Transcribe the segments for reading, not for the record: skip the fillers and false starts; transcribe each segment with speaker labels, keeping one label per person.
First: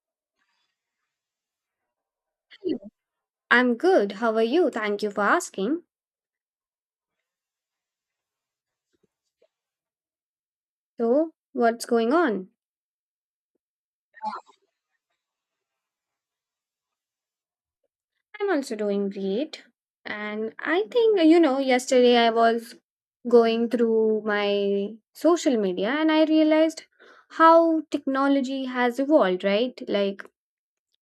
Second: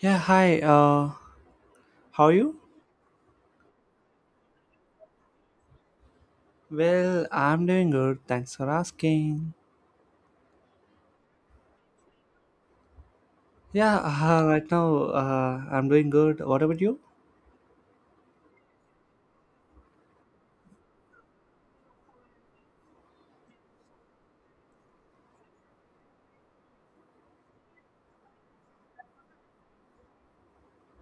Speaker 1: Yeah, hi. How are you?
Speaker 2: You? I'm good. How are you? Thank you for asking.
Speaker 1: Well, I'm doing good. Thanks for asking.
Speaker 2: So, what's going on?
Speaker 1: Yeah, right now I'm doing good. What about you?
Speaker 2: I'm also doing great. And I think, yesterday I was going through my social media and I realized how technology has evolved, right? Like,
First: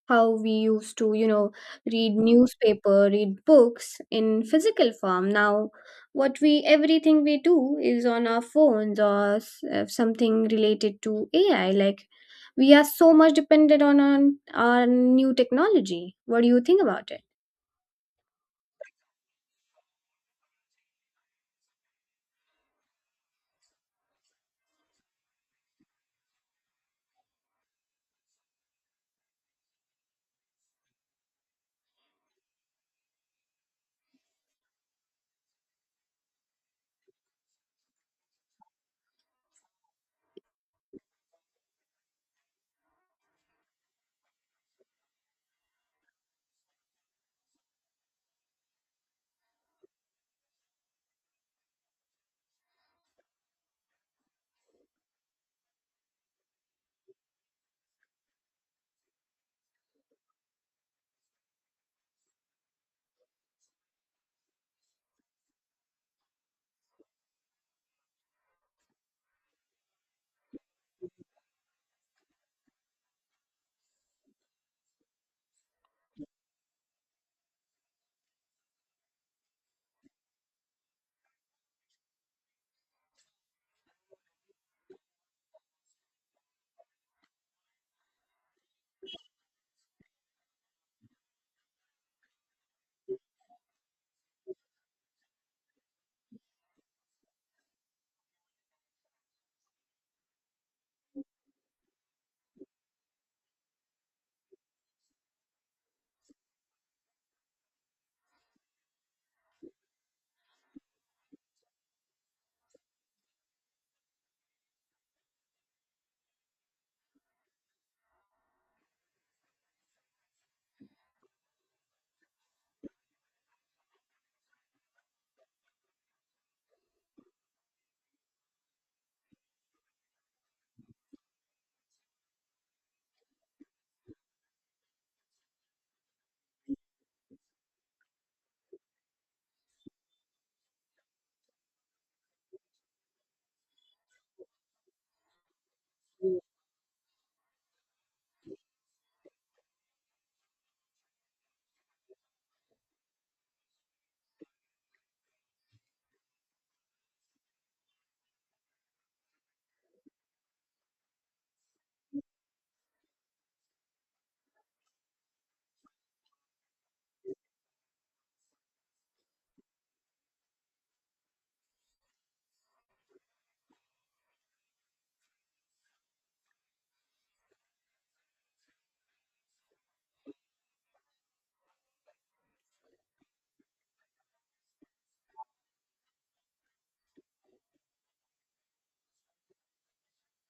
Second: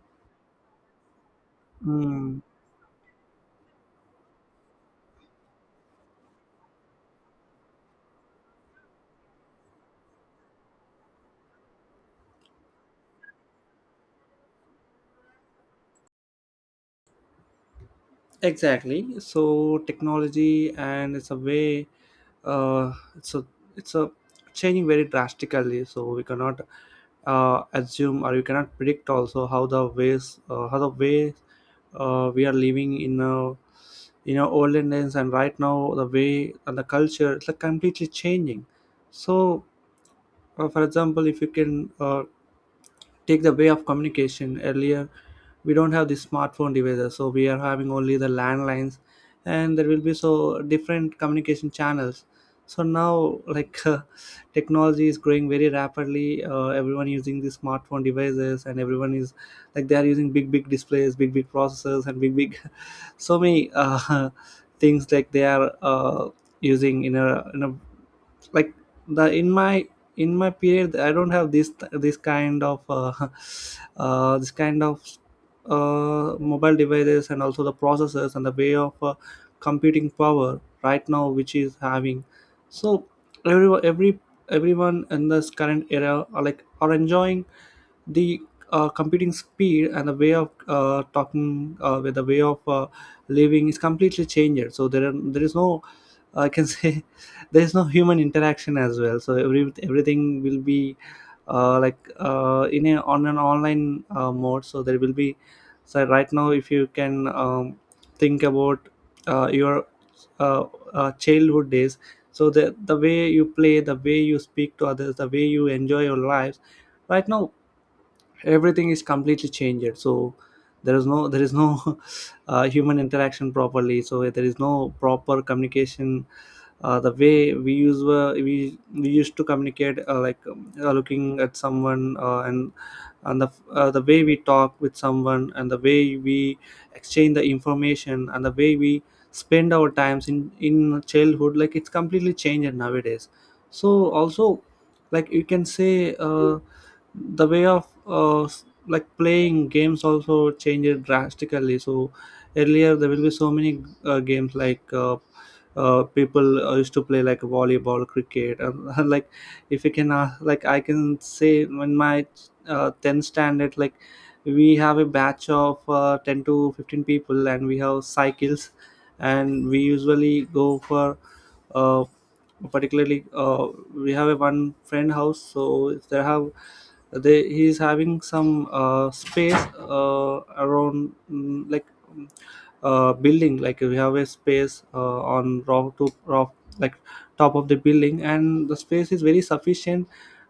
Speaker 2: how we used to read
Speaker 1: Mm,
Speaker 2: newspaper, read books in physical form. Now what we everything we do is on our phones or something related to AI. Like, we are so much dependent on our new technology. What do you think about it?
Speaker 1: exactly. So technology and it's a way uh, it's a it's a changing very drastically, so we cannot assume or we cannot predict also how the ways how the way we are living in a you know olden days, and right now the way and the culture it's like completely changing. So for example, if you can take the way of communication earlier, we don't have the smartphone devices, so we are having only the landlines, and there will be so different communication channels. So now like technology is growing very rapidly. Everyone using the smartphone devices, and everyone is like they are using big big displays, big big processors, and big big so many things, like they are using in a like the in my period, I don't have this kind of this kind of mobile devices, and also the processors and the way of computing power right now which is having. So every every everyone in this current era are like are enjoying the computing speed and the way of talking with the way of living is completely changed. So there is no, I can say there is no human interaction as well. So everything will be like in a on an online mode, so there will be. So right now, if you can think about your uh, childhood days. So the way you play, the way you speak to others, the way you enjoy your lives right now, everything is completely changed. So there is no human interaction properly, so there is no proper communication. The way we use we used to communicate like looking at someone and and the way we talk with someone, and the way we exchange the information, and the way we spend our times in childhood, like it's completely changed nowadays. So also like you can say the way of like playing games also changed drastically. So earlier there will be so many games like people used to play like volleyball, cricket, and like if you can like I can say when my 10th standard, like we have a batch of 10 to 15 people, and we have cycles, and we usually go for uh, particularly we have a one friend house. So if they have, they he is having some space around, mm, building, like we have a space on rock to rock, like top of the building, and the space is very sufficient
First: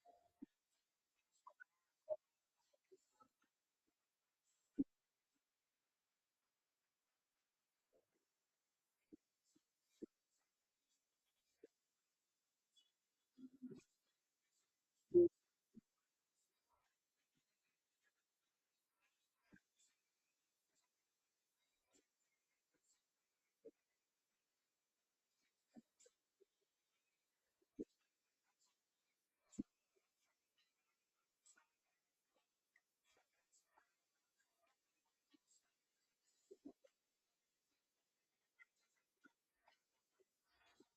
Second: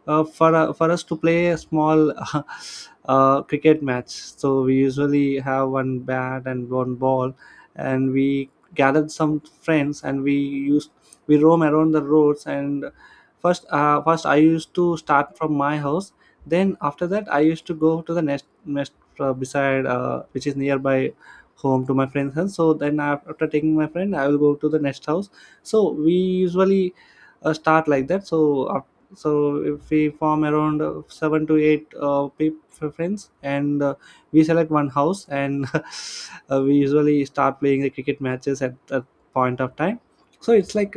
Speaker 1: for for us to play a small cricket match. So we usually have one bat and one ball, and we gathered some friends, and we used, we roam around the roads. And first I used to start from my house. Then after that, I used to go to the next beside, which is nearby home, to my friend's house. So then after taking my friend, I will go to the next house. So we usually start like that. So so if we form around seven to eight friends, and we select one house, and we usually start playing the cricket matches at that point of time. So it's like,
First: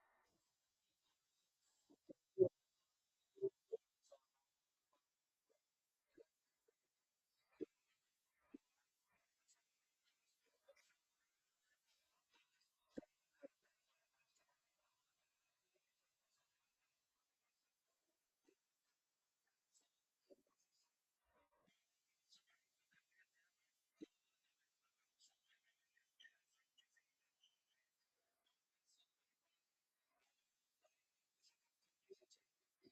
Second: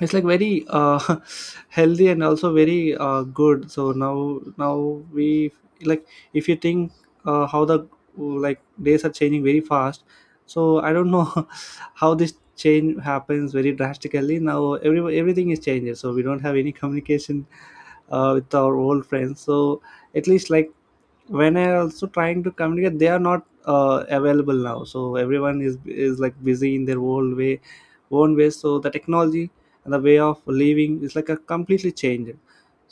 Speaker 1: it's like very healthy and also very good. So now we like, if you think how the like days are changing very fast. So I don't know how this change happens very drastically. Now everything is changing, so we don't have any communication with our old friends. So at least like when I also trying to communicate, they are not available now. So everyone is like busy in their own way. So the technology and the way of living is like a completely changed.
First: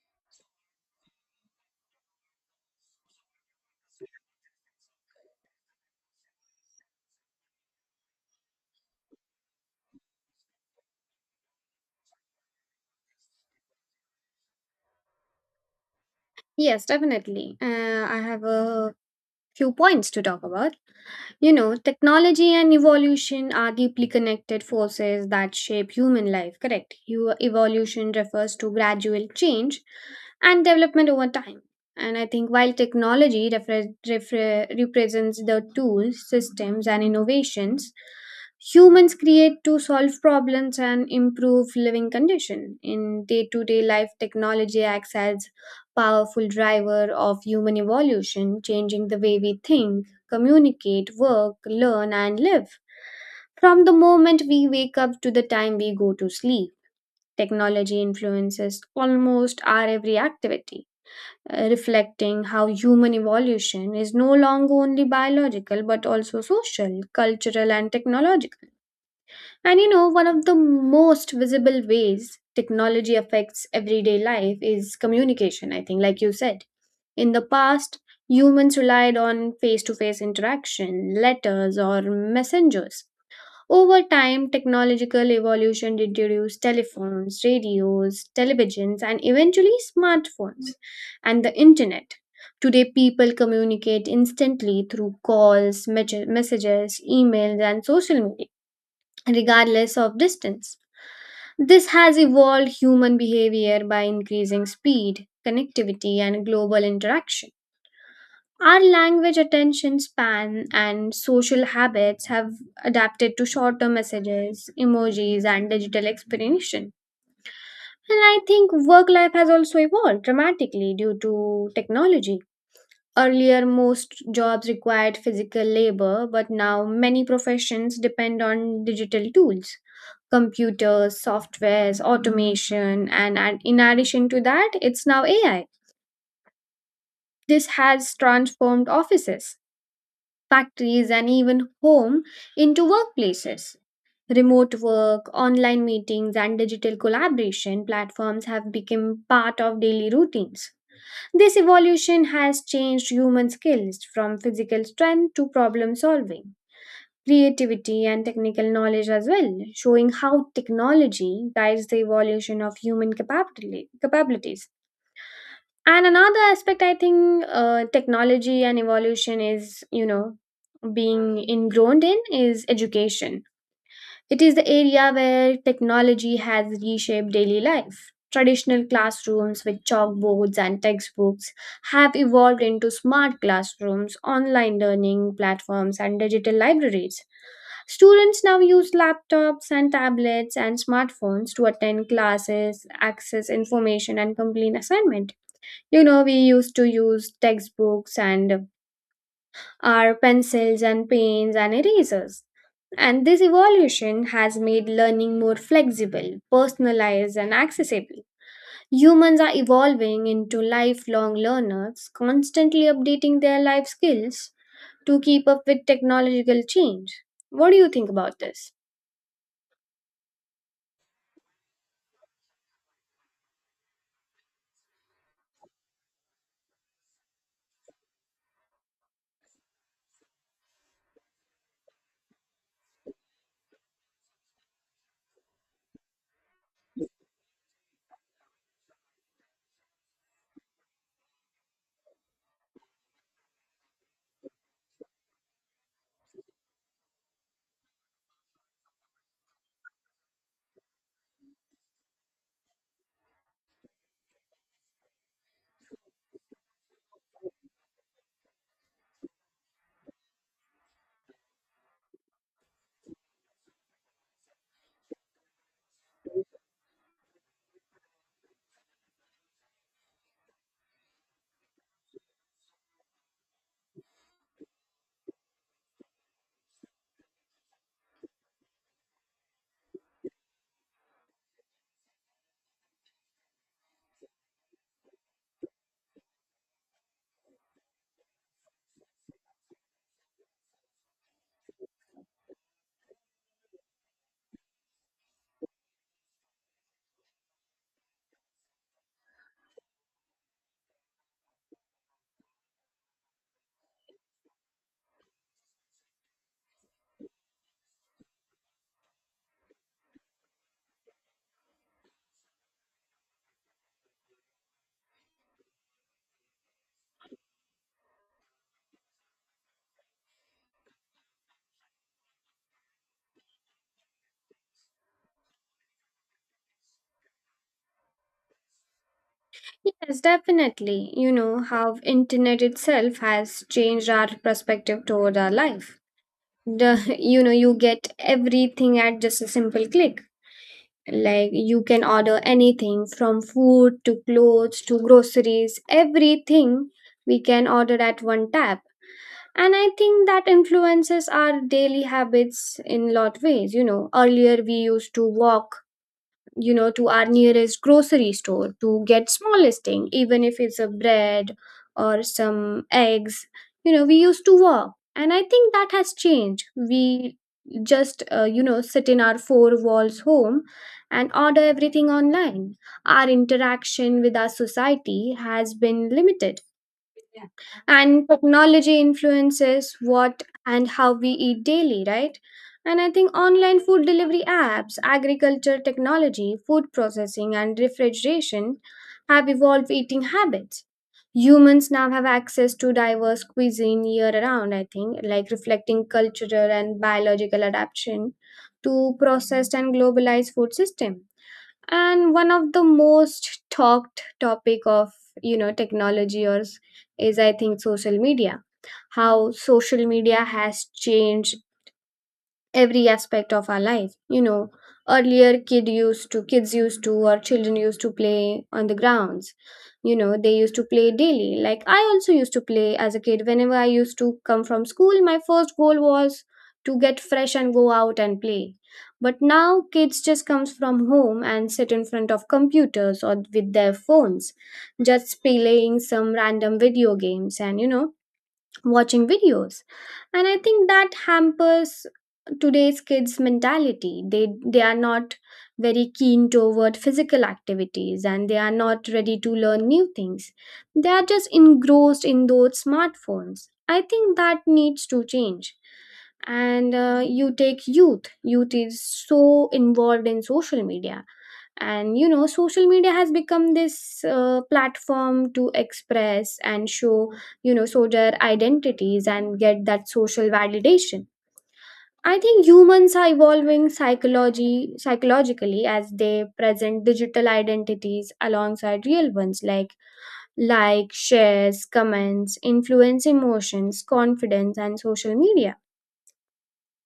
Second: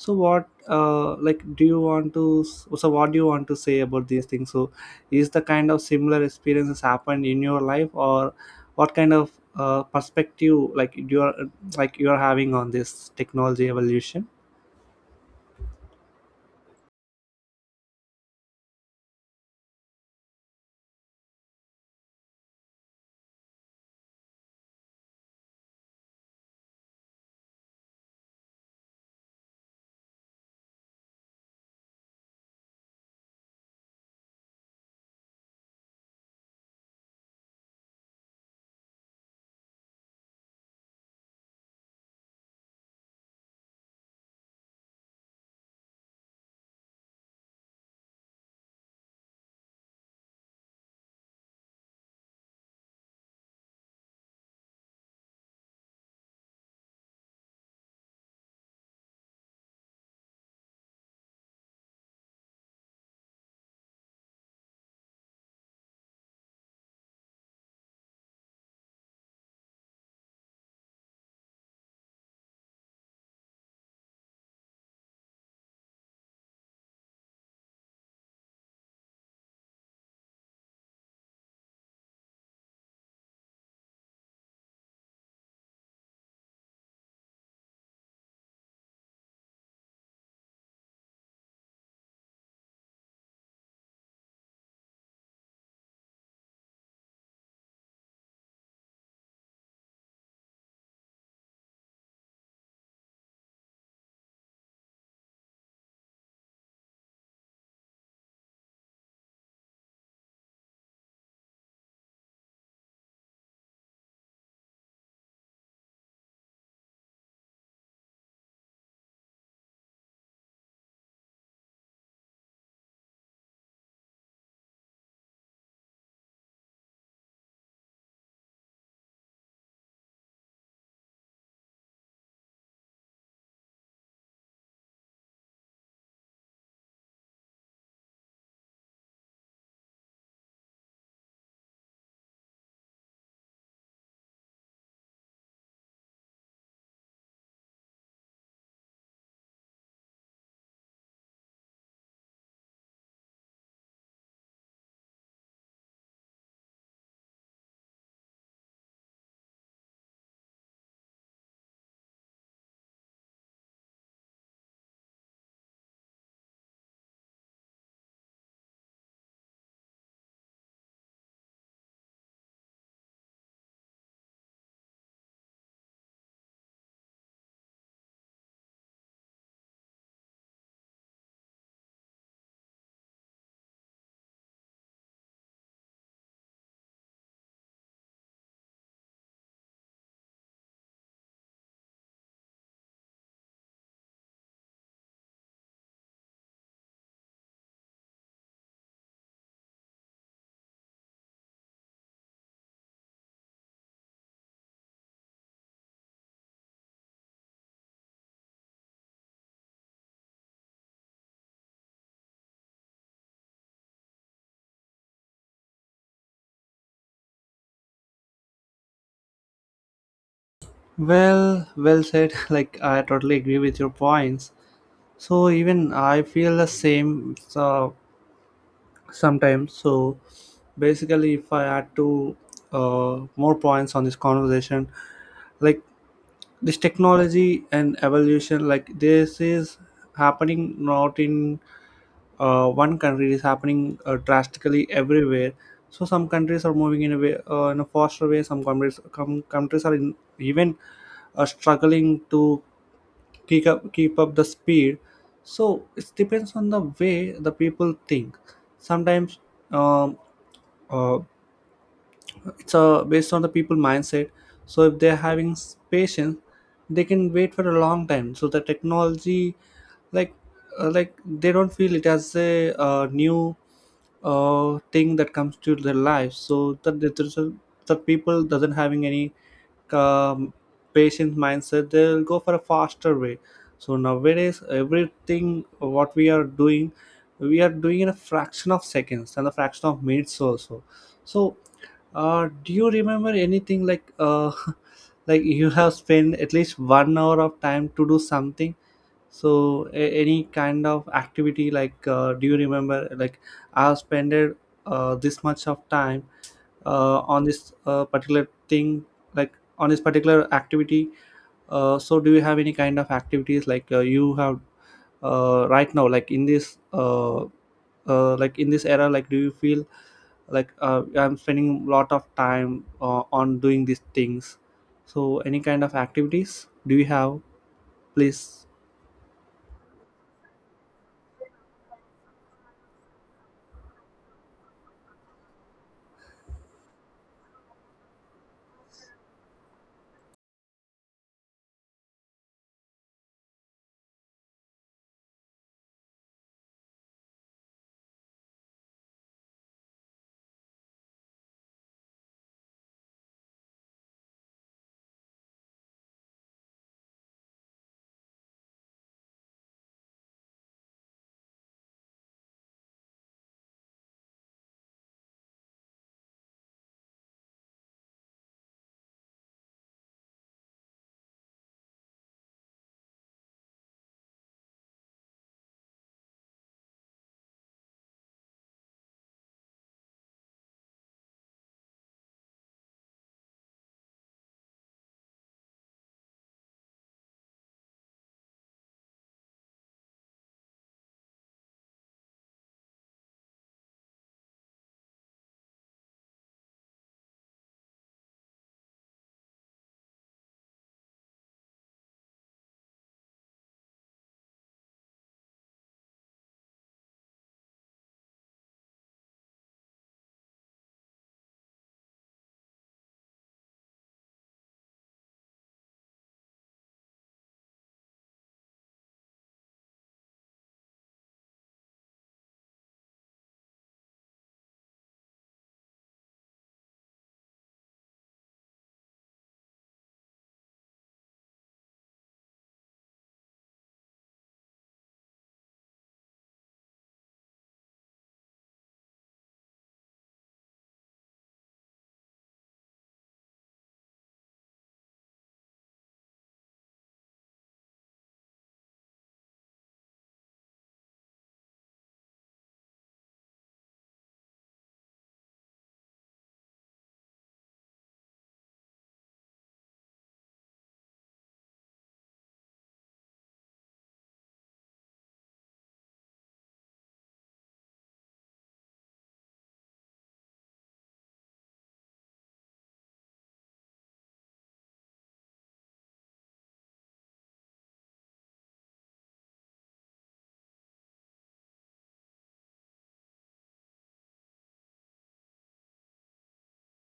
Speaker 1: So what like do you want to so what do you want to say about these things? So is the kind of similar experiences happened in your life, or what kind of perspective like you're having on this technology evolution?
Speaker 2: Yes, definitely, I have a few points to talk about. You know, technology and evolution are deeply connected forces that shape human life, correct? Evolution refers to gradual change and development over time. And I think while technology represents the tools, systems, and innovations humans create to solve problems and improve living condition in day-to-day life. Technology acts as powerful driver of human evolution, changing the way we think, communicate, work, learn, and live. From the moment we wake up to the time we go to sleep, technology influences almost our every activity, reflecting how human evolution is no longer only biological but also social, cultural, and technological. And you know, one of the most visible ways technology affects everyday life is communication, I think, like you said. In the past, humans relied on face to face interaction, letters, or messengers. Over time, technological evolution introduced telephones, radios, televisions, and eventually smartphones and the internet. Today, people communicate instantly through calls, messages, emails, and social media regardless of distance. This has evolved human behavior by increasing speed, connectivity, and global interaction. Our language, attention span, and social habits have adapted to shorter messages, emojis, and digital explanation. And I think work life has also evolved dramatically due to technology. Earlier, most jobs required physical labor, but now many professions depend on digital tools, computers, softwares, automation, and, in addition to that, it's now AI. This has transformed offices, factories, and even home into workplaces. Remote work, online meetings, and digital collaboration platforms have become part of daily routines. This evolution has changed human skills from physical strength to problem solving, creativity, and technical knowledge as well, showing how technology guides the evolution of human capabilities. And another aspect, I think, technology and evolution is, you know, being ingrown in, is education. It is the area where technology has reshaped daily life. Traditional classrooms with chalkboards and textbooks have evolved into smart classrooms, online learning platforms, and digital libraries. Students now use laptops and tablets and smartphones to attend classes, access information, and complete assignment. You know, we used to use textbooks and are pencils and paints and erasers. And this evolution has made learning more flexible, personalized, and accessible. Humans are evolving into lifelong learners, constantly updating their life skills to keep up with technological change. What do you think about this?
Speaker 1: Well, well said. Like I totally agree with your points. So even I feel the same, so sometimes. So basically, if I add to more points on this conversation, like this technology and evolution, like this is happening not in one country; it is happening drastically everywhere. So some countries are moving in a way, in a faster way. Some countries, countries are in, even struggling to keep up the speed. So it depends on the way the people think sometimes. um, uh, it's based on the people mindset. So if they're having patience, they can wait for a long time, so the technology like like they don't feel it as a new thing that comes to their life. So that the people doesn't having any um, patient mindset, they'll go for a faster way. So nowadays everything what we are doing, we are doing in a fraction of seconds and a fraction of minutes also. So do you remember anything like like you have spent at least 1 hour of time to do something? So any kind of activity, like do you remember like I have spent this much of time on this particular thing, like on this particular activity? So do you have any kind of activities, like you have right now, like in this era, like do you feel like I'm spending a lot of time on doing these things? So any kind of activities do you have, please?
Speaker 2: Yes, definitely. You know how internet itself has changed our perspective toward our life. The, you know, you get everything at just a simple click. Like, you can order anything from food to clothes to groceries. Everything we can order at one tap. And I think that influences our daily habits in lot ways. You know, earlier we used to walk, you know, to our nearest grocery store to get small listing, even if it's a bread or some eggs. You know, we used to walk, and I think that has changed. We just you know, sit in our four walls home and order everything online. Our interaction with our society has been limited, yeah. And technology influences what and how we eat daily, right? And I think online food delivery apps, agriculture technology, food processing, and refrigeration have evolved eating habits. Humans now have access to diverse cuisine year round, I think, like, reflecting cultural and biological adaptation to processed and globalized food system. And one of the most talked topic of, you know, technology or is, I think, social media. How social media has changed every aspect of our life. You know, earlier kids used to, or children used to play on the grounds. You know, they used to play daily. Like, I also used to play as a kid. Whenever I used to come from school, my first goal was to get fresh and go out and play. But now kids just comes from home and sit in front of computers or with their phones, just playing some random video games and, you know, watching videos. And I think that hampers today's kids mentality. They are not very keen toward physical activities, and they are not ready to learn new things. They are just engrossed in those smartphones. I think that needs to change. And you take youth. Youth is so involved in social media. And you know, social media has become this platform to express and show, you know, soldier identities and get that social validation. I think humans are evolving psychology psychologically as they present digital identities alongside real ones. Like shares, comments influence emotions, confidence, and social media.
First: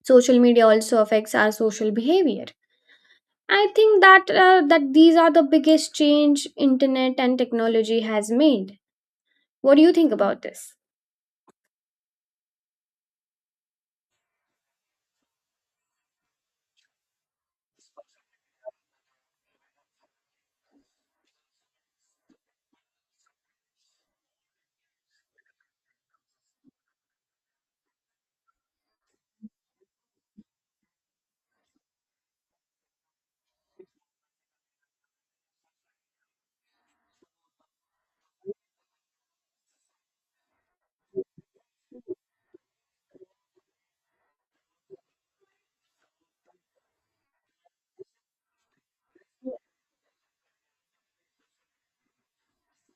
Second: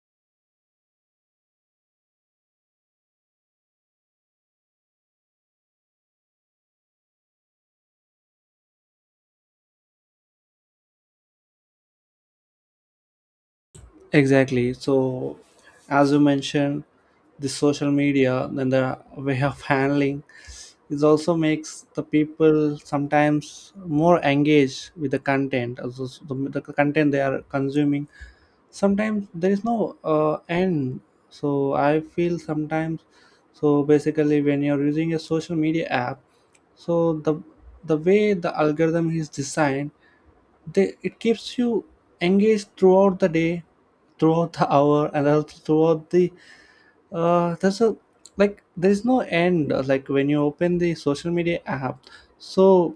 Speaker 2: Social media also affects our social behavior. I think that, these are the biggest change internet and technology has made. What do you think about this?
Speaker 1: Exactly. So as you mentioned, the social media then the way of handling it also makes the people sometimes more engaged with the content also. The content they are consuming, sometimes there is no end. So I feel sometimes, so basically when you're using a social media app, so the way the algorithm is designed, they it keeps you engaged throughout the day, throughout the hour, and also throughout the there's a, like there's no end. Like when you open the social media app, so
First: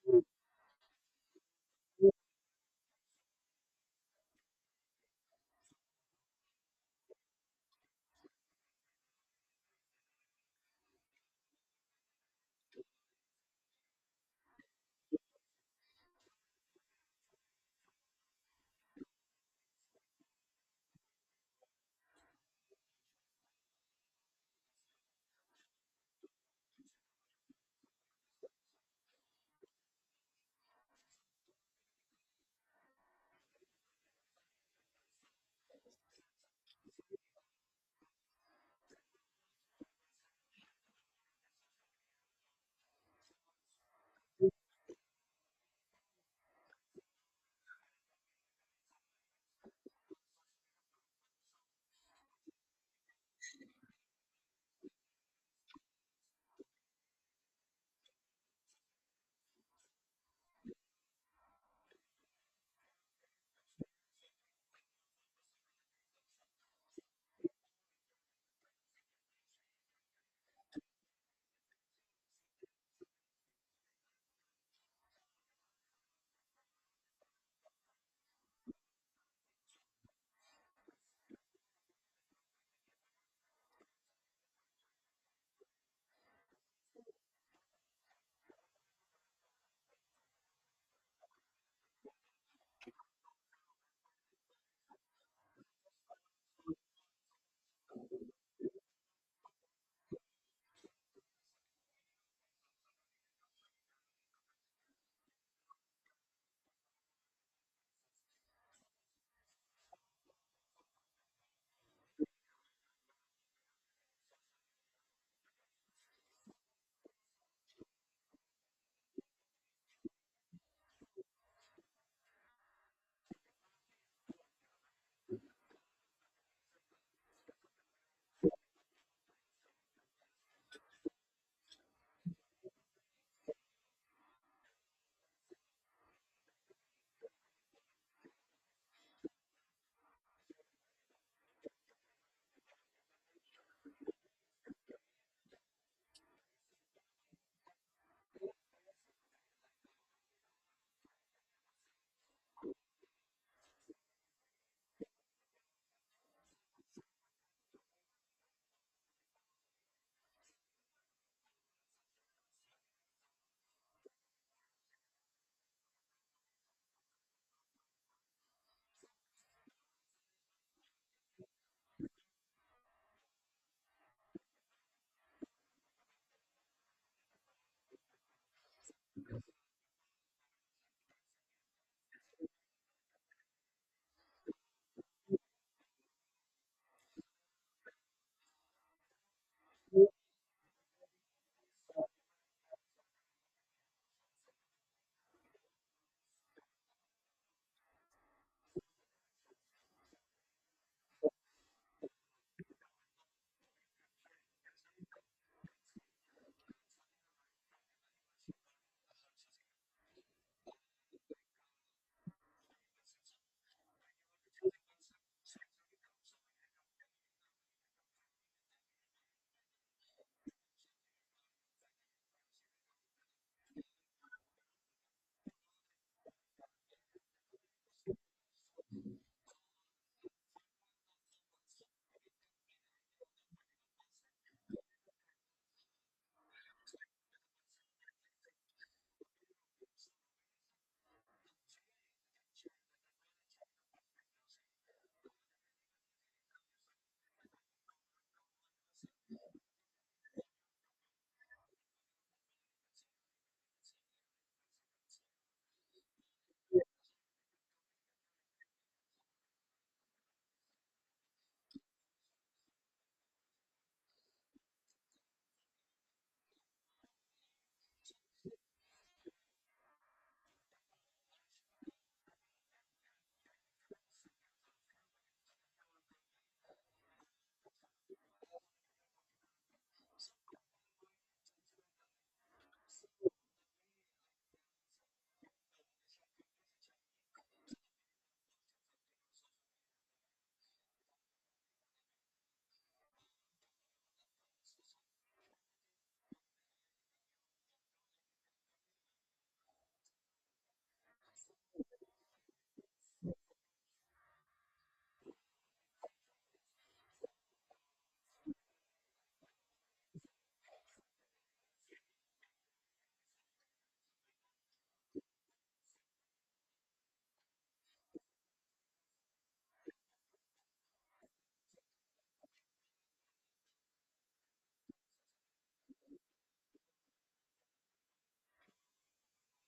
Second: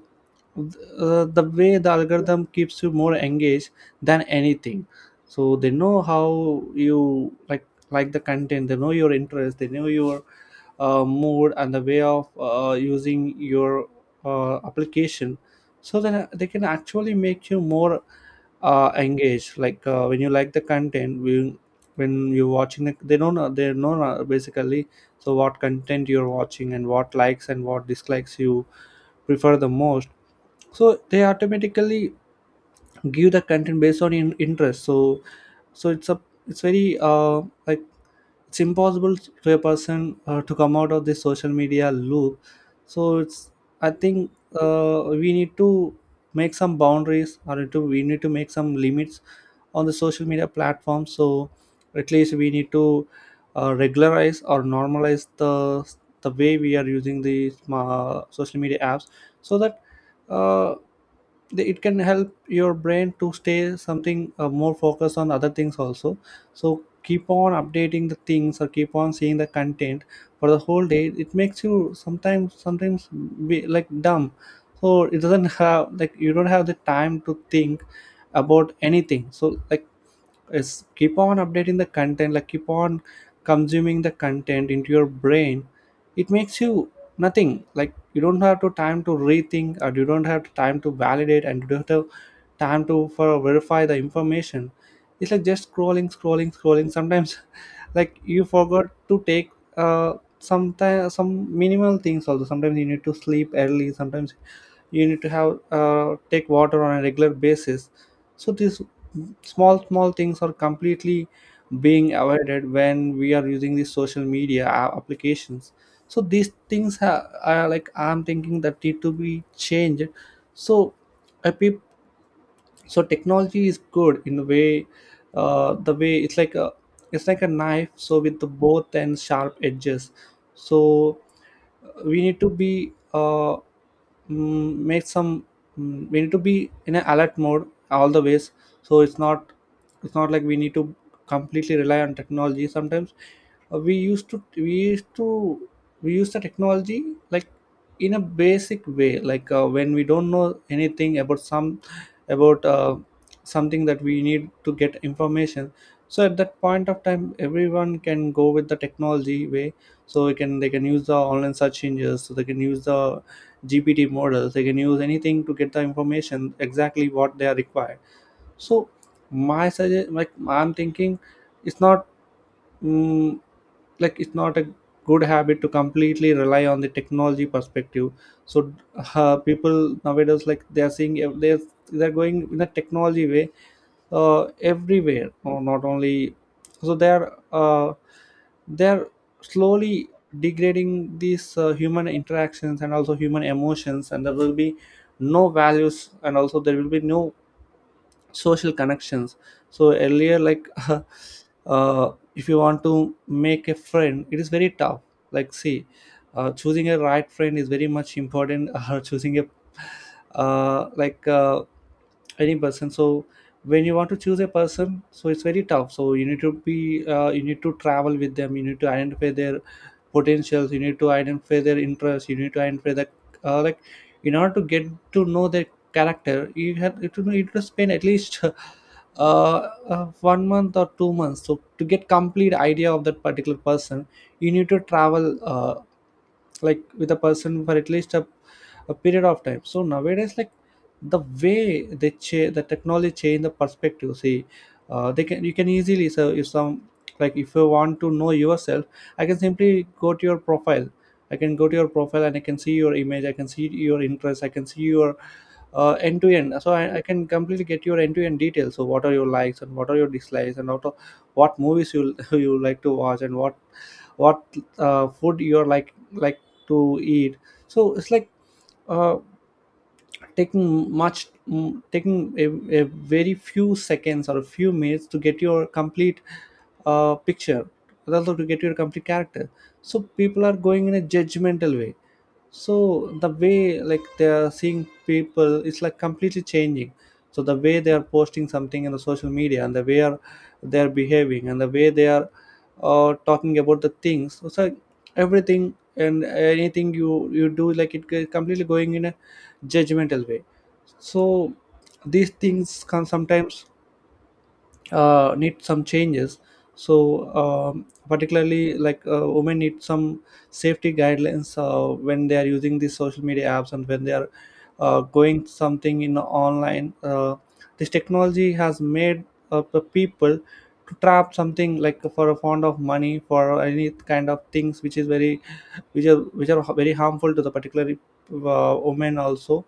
Speaker 1: the way the algorithm keeps you more engaged than anything. So they know how you like the content. They know your interest. They know your mood and the way of using your application. So then they can actually make you more engage, like when you like the content, when you're watching it, they don't know they know basically so what content you're watching and what likes and what dislikes you prefer the most. So they automatically give the content based on interest. So so it's a, it's very like it's impossible to a person to come out of this social media loop. So it's, I think we need to make some boundaries, or to we need to make some limits on the social media platform. So at least we need to regularize or normalize the way we are using the social media apps, so that uh, it can help your brain to stay something more focused on other things also. So keep on updating the things or keep on seeing the content for the whole day, it makes you sometimes be like dumb. So it doesn't have, like you don't have the time to think about anything. So like is keep on updating the content, like keep on consuming the content into your brain, it makes you nothing, like you don't have to time to rethink, or you don't have time to validate, and you don't have time to for verify the information. It's like just scrolling, scrolling, scrolling sometimes. Like you forgot to take uh some time, some minimal things also. Sometimes you need to sleep early, sometimes you need to have take water on a regular basis. So these small things are completely being avoided when we are using these social media applications. So these things are like I'm thinking that need to be changed. So a peop- so technology is good in the way it's like a, it's like a knife, so with the both and sharp edges. So we need to be mm, make some we need to be in an alert mode all the ways. So it's not, like we need to completely rely on technology sometimes. uh, we used to we used to we use the technology like in a basic way, like when we don't know anything about about uh, something that we need to get information. So at that point of time, everyone can go with the technology way. So we can they can use the online search engines, so they can use the gpt models, they can use anything to get the information exactly what they are required. So my suggest, like I'm thinking, it's not mm, like it's not a good habit to completely rely on the technology perspective. So people nowadays, like they are they're going in a technology way everywhere or not only. So they are they're slowly degrading these human interactions and also human emotions, and there will be no values, and also there will be no social connections. So earlier, like if you want to make a friend, it is very tough. Like see, choosing a right friend is very much important. Choosing a like Any person, so when you want to choose a person, so it's very tough, so you need to be you need to travel with them, you need to identify their potentials, you need to identify their interests, you need to identify that uh, like in order to get to know their character. You have to know you need to spend at least uh, 1 month or 2 months so to get complete idea of that particular person. You need to travel like with a person for at least a period of time. So nowadays, like the way they change the technology change the perspective. See, they can you can easily, so if some like if you want to know yourself, I can simply go to your profile. I can go to your profile and I can see your image, I can see your interests, I can see your end to end. So I can completely get your end to end details, so what are your likes and what are your dislikes and what movies you you like to watch and what food you're like to eat. So it's like uh, taking taking a very few seconds or a few minutes to get your complete picture, also to get your complete character. So people are going in a judgmental way. So the way, like they are seeing people, it's like completely changing. So the way they are posting something in the social media, and the way are they are behaving, and the way they are talking about the things, so it's like everything and anything you do, like it get completely going in a judgmental way. So these things can sometimes need some changes. So particularly, like women need some safety guidelines when they are using these social media apps, and when they are going something in online. This technology has made the people to trap something, like for a fund of money, for any kind of things which is very, which are very harmful to the particular women also.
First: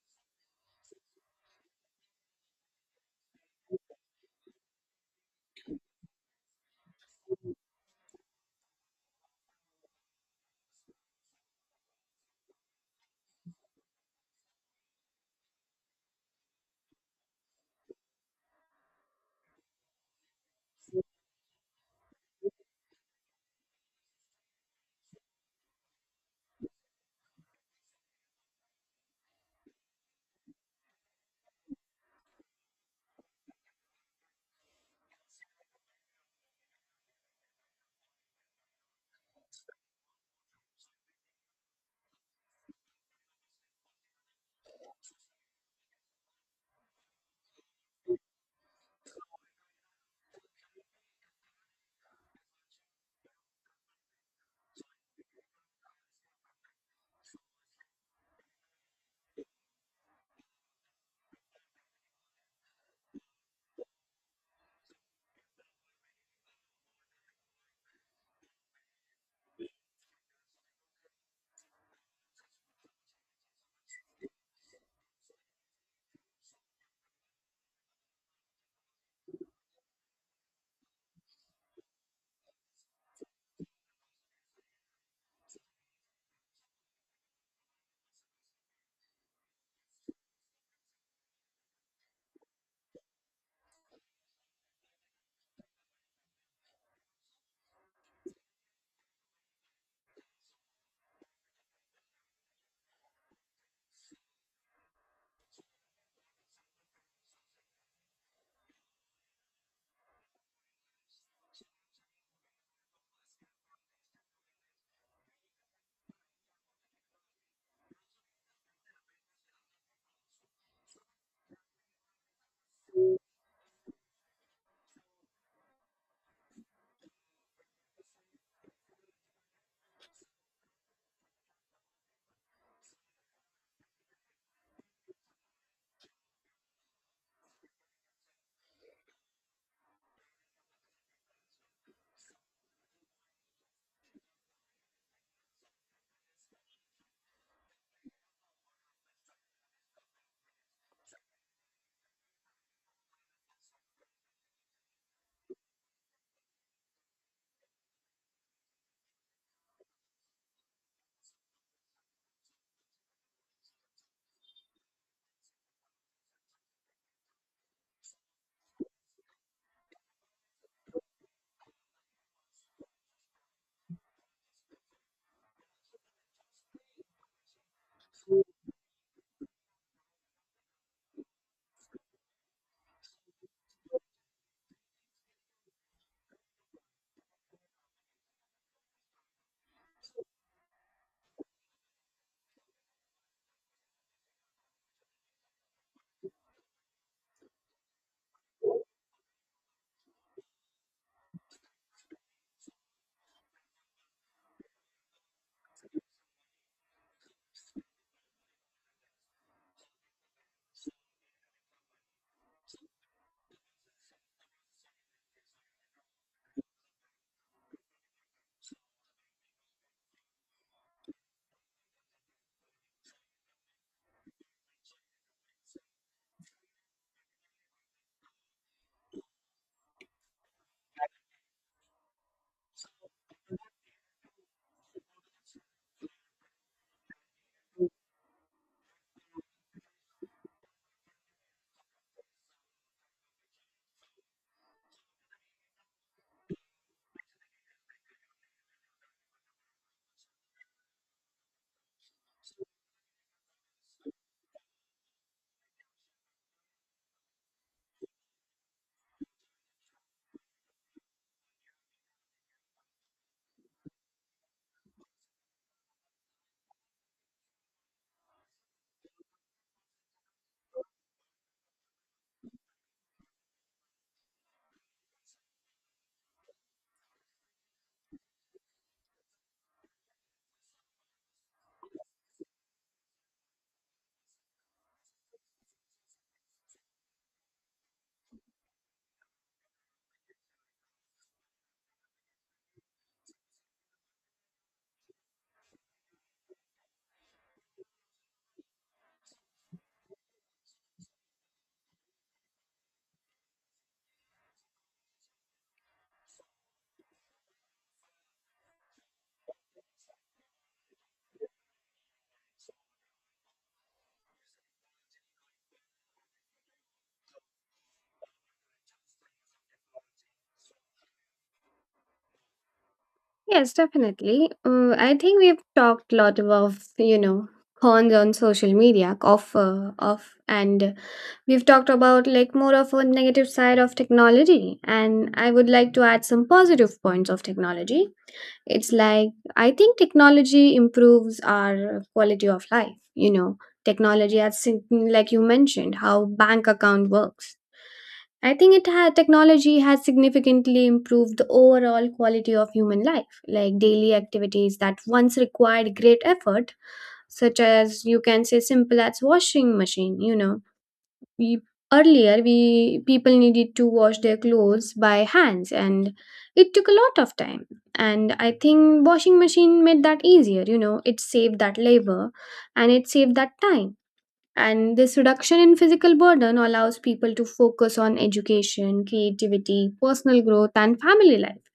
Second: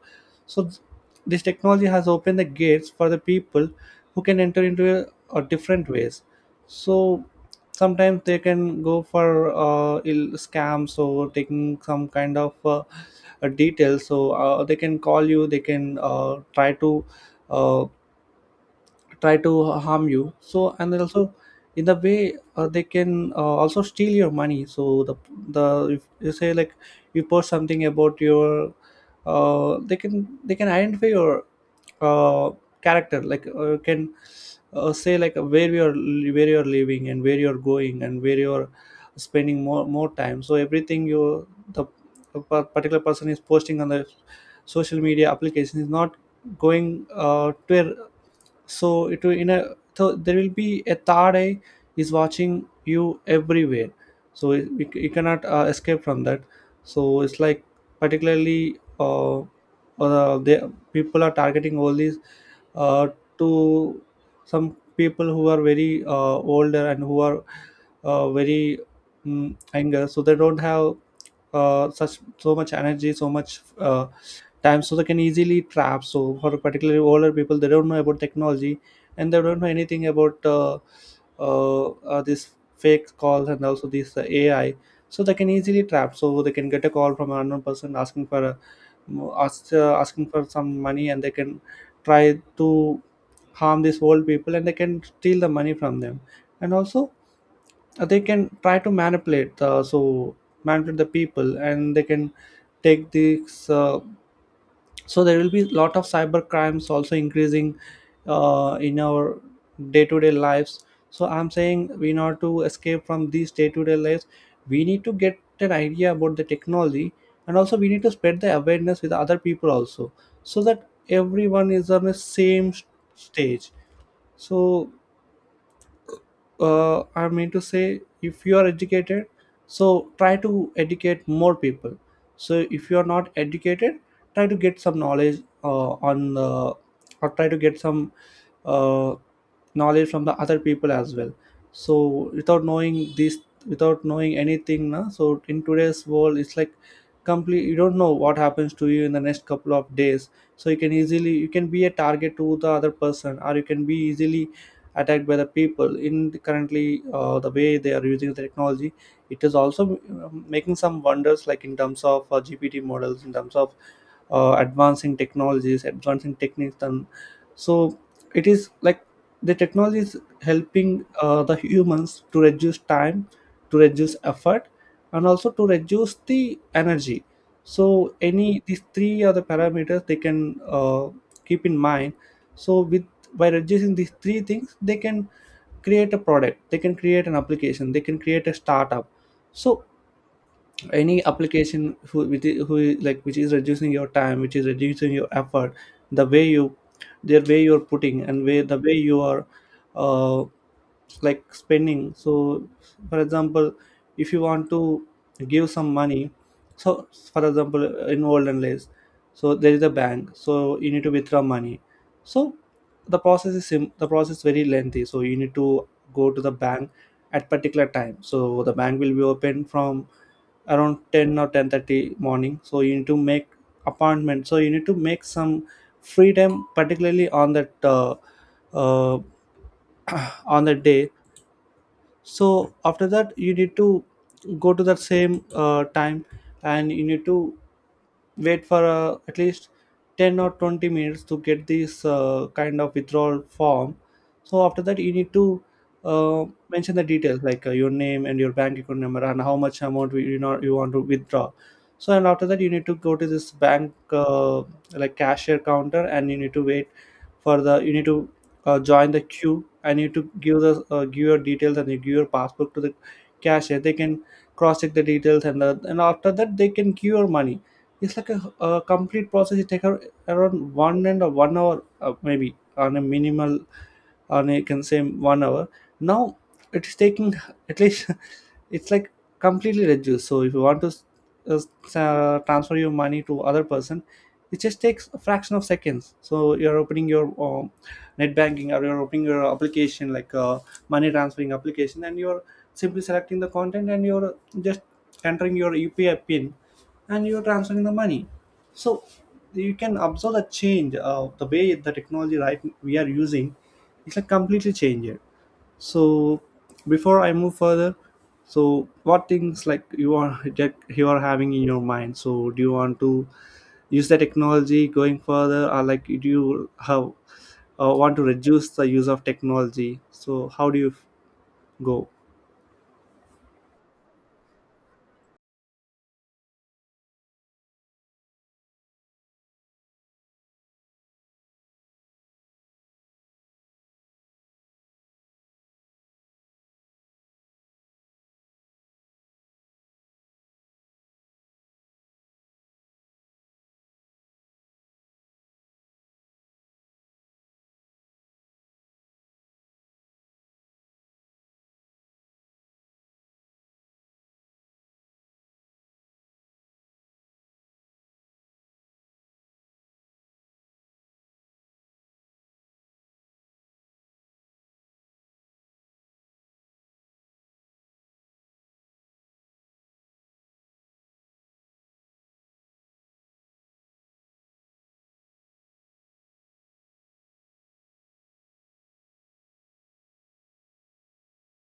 Speaker 1: so th- this technology has opened the gates for the people who can enter into or different ways. So sometimes they can go for ill scams or taking some kind of details. So they can call you, they can uh, try to harm you. So and then also in the way they can also steal your money. So the if you say, like you post something about your they can identify your uh, character, like can say like where you're, where you're living, and where you're going, and where you're spending more time. So everything you the particular person is posting on the social media application is not going to a, so it will in a, so there will be a third eye is watching you everywhere. So you you cannot escape from that. So it's like particularly they people are targeting all these uh, to some people who are very older, and who are uh, very anger, so they don't have such so much energy, so much time, so they can easily trap. So for particularly older people, they don't know about technology, and they don't know anything about these fake calls, and also this ai. So they can easily trap. So they can get a call from an unknown person asking for asking for some money, and they can try to harm these old people, and they can steal the money from them. And also they can try to manipulate manipulate the people, and they can take this so there will be a lot of cyber crimes also increasing in our day-to-day lives. So I'm saying, in order to escape from these day-to-day lives, we need to get an idea about the technology, and also we need to spread the awareness with other people also, so that everyone is on the same stage. So I mean to say, if you are educated, so try to educate more people. So if you are not educated, try to get some knowledge on or try to get some uh, knowledge from the other people as well. So without knowing this, without knowing anything, na, so in today's world, it's like complete. You don't know what happens to you in the next couple of days. So you can easily, you can be a target to the other person, or you can be easily attacked by the people in currently. The way they are using the technology, it is also making some wonders, like in terms of gpt models, in terms of advancing technologies, advancing techniques, and so it is like the technology is helping the humans to reduce time, to reduce effort, and also to reduce the energy. So any these three are the parameters they can keep in mind. So with, by reducing these three things, they can create a product, they can create an application, they can create a startup. So any application who which is, like which is reducing your time, which is reducing your effort, the way you're putting, and way the way you are uh, like spending. So for example, if you want to give some money, so for example, in olden days, so there is a bank, so you need to withdraw money. So the process is the process very lengthy. So you need to go to the bank at particular time. So the bank will be open from around 10 or 10:30 morning. So you need to make appointment, so you need to make some free time particularly on that uh, on that day. So after that, you need to go to that same time, and you need to wait for at least 10 or 20 minutes to get this kind of withdrawal form. So after that, you need to mention the details, like your name and your bank account number and how much amount we you know you want to withdraw. So and after that, you need to go to this bank like cashier counter, and you need to wait for the you need to join the queue, and you need to give the give your details, and you give your passport to the cashier. They can cross check the details and after that they can give your money. It's like a complete process. It takes around 1 hour maybe on a minimal, or you can say 1 hour. Now it is taking at least it's like completely reduced. So if you want to transfer your money to other person, it just takes a fraction of seconds. So you're opening your net banking, or you're opening your application like money transferring application, and you're simply selecting the content, and you're just entering your upi pin, and you're transferring the money. So you can observe the change the way the technology right we are using, it's like completely changed. So before I move further, so what things like you are that you are having in your mind, so do you want to use the technology going further, or like do you have want to reduce the use of technology? So how do you go?
Speaker 2: Yes, definitely. I think we've talked a lot about, you know, cons on social media of, of and we've talked about like more of a negative side of technology, and I would like to add some positive points of technology. It's like, I think technology improves our quality of life. You know, technology has, like you mentioned, how bank account works. I think technology has significantly improved the overall quality of human life. Like daily activities that once required great effort, such as, you can say, simple as washing machine. You know, we earlier, we people needed to wash their clothes by hands, and it took a lot of time. And I think washing machine made that easier. You know, it saved that labor, and it saved that time. And this reduction in physical burden allows people to focus on education, creativity, personal growth, and family life.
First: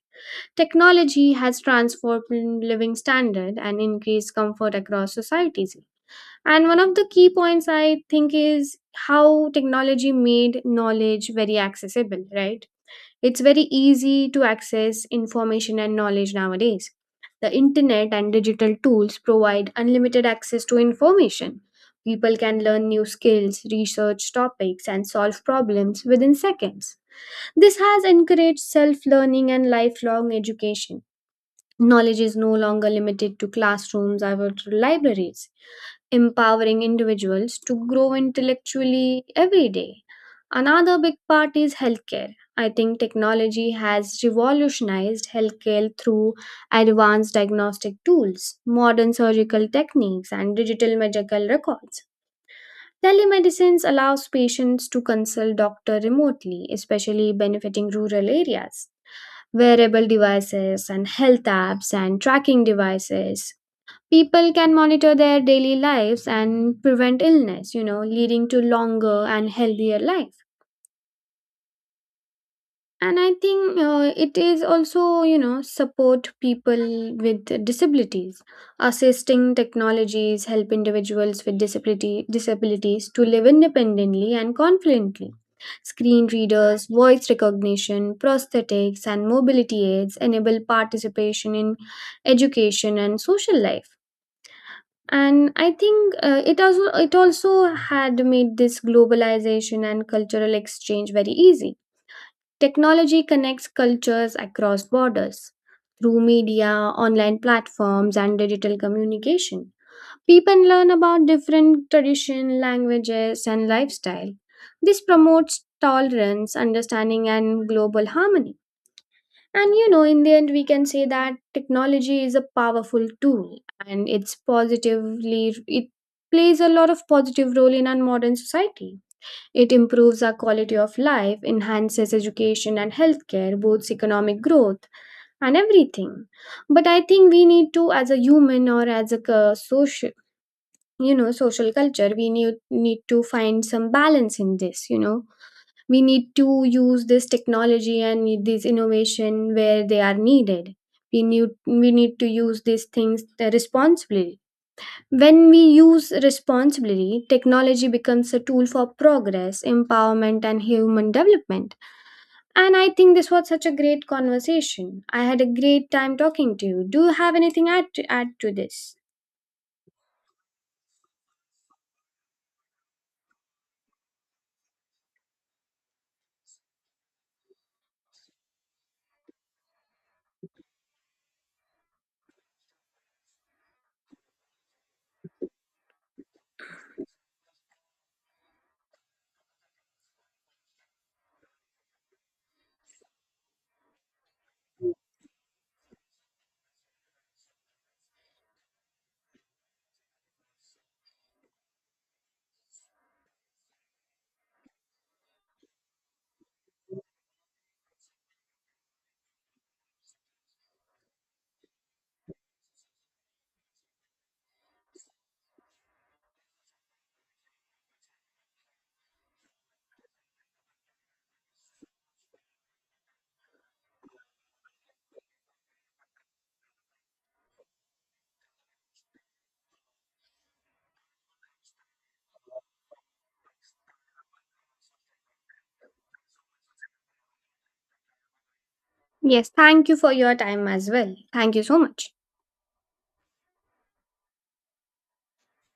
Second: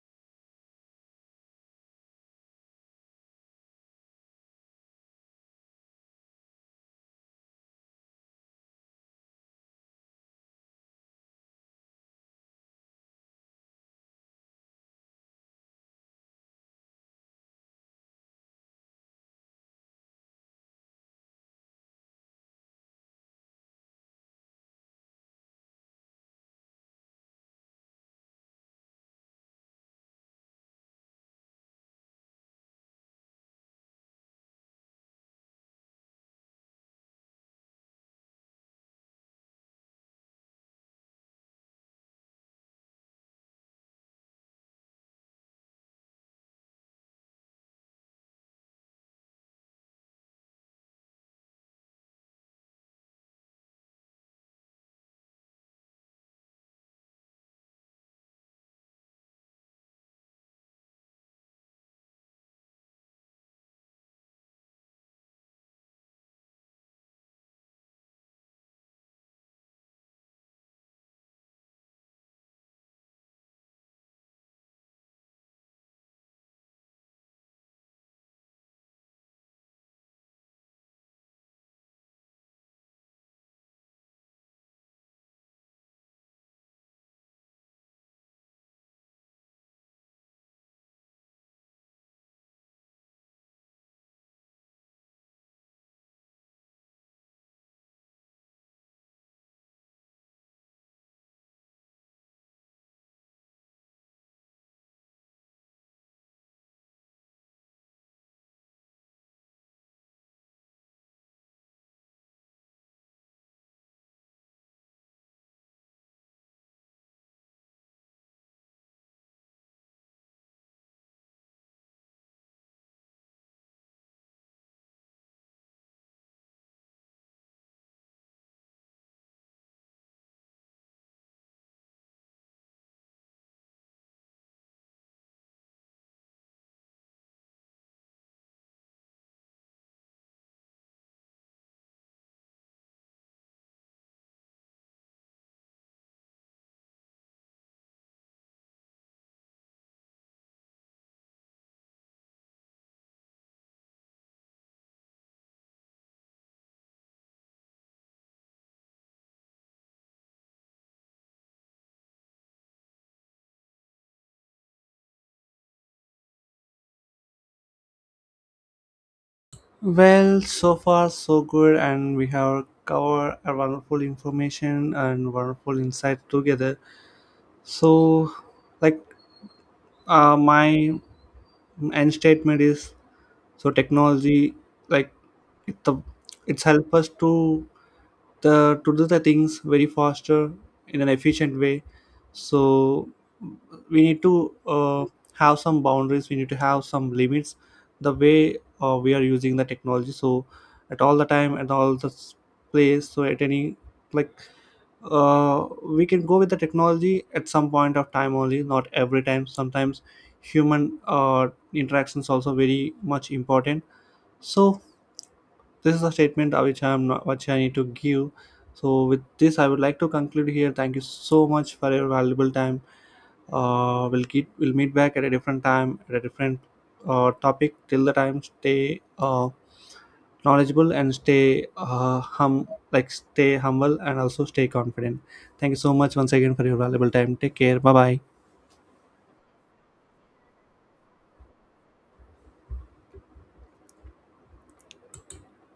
Speaker 2: Technology has transformed living standard and increased comfort across societies. And one of the key points, I think, is how technology made knowledge very accessible, right? It's very easy to access information and knowledge nowadays. The internet and digital tools provide unlimited access to information. People can learn new skills, research topics, and solve problems within seconds. This has encouraged self learning and lifelong education. Knowledge is no longer limited to classrooms or to libraries, empowering individuals to grow intellectually every day. Another big part is healthcare. I think technology has revolutionized healthcare through advanced diagnostic tools, modern surgical techniques, and digital medical records. Telemedicine allows patients to consult doctor remotely, especially benefiting rural areas. Wearable devices and health apps and tracking devices, people can monitor their daily lives and prevent illness, you know, leading to longer and healthier life. And I think, it is also, you know, support people with disabilities. Assisting technologies help individuals with disability disabilities to live independently and confidently. Screen readers, voice recognition, prosthetics, and mobility aids enable participation in education and social life. And I think, it also had made this globalization and cultural exchange very easy. Technology connects cultures across borders through media, online platforms, and digital communication. People learn about different tradition, languages, and lifestyle. This promotes tolerance, understanding, and global harmony. And you know, in the end, we can say that technology is a powerful tool, and it plays a lot of positive role in our modern society. It improves our quality of life, enhances education and healthcare, boosts economic growth, and everything. But I think we need to, as a human or as a social, you know, social culture, we need to find some balance in this, you know. We need to use this technology and need this innovation where they are needed. We need to use these things responsibly. When we use responsibly, technology becomes a tool for progress, empowerment, and human development. And I think this was such a great conversation. I had a great time talking to you. Do you have anything add to this?
Speaker 1: Well, so far so good, and we have covered a wonderful information and wonderful insight together. So like my end statement is, so technology, like it, the, it's help us to the to do the things very faster in an efficient way. So we need to have some boundaries, we need to have some limits the way we are using the technology, so at all the time, at all the place, so at any, like we can go with the technology at some point of time only, not every time. Sometimes human interactions also very much important. So this is a statement which I am not, which I need to give. So with this, I would like to conclude here. Thank you so much for your valuable time. We'll keep we'll meet back at a different time at a different topic. Till the time, stay knowledgeable, and stay hum like stay humble, and also stay confident. Thank you so much once again for your valuable time. Take care. Bye bye.
Speaker 2: Yes, thank you for your time as well. Thank you so much.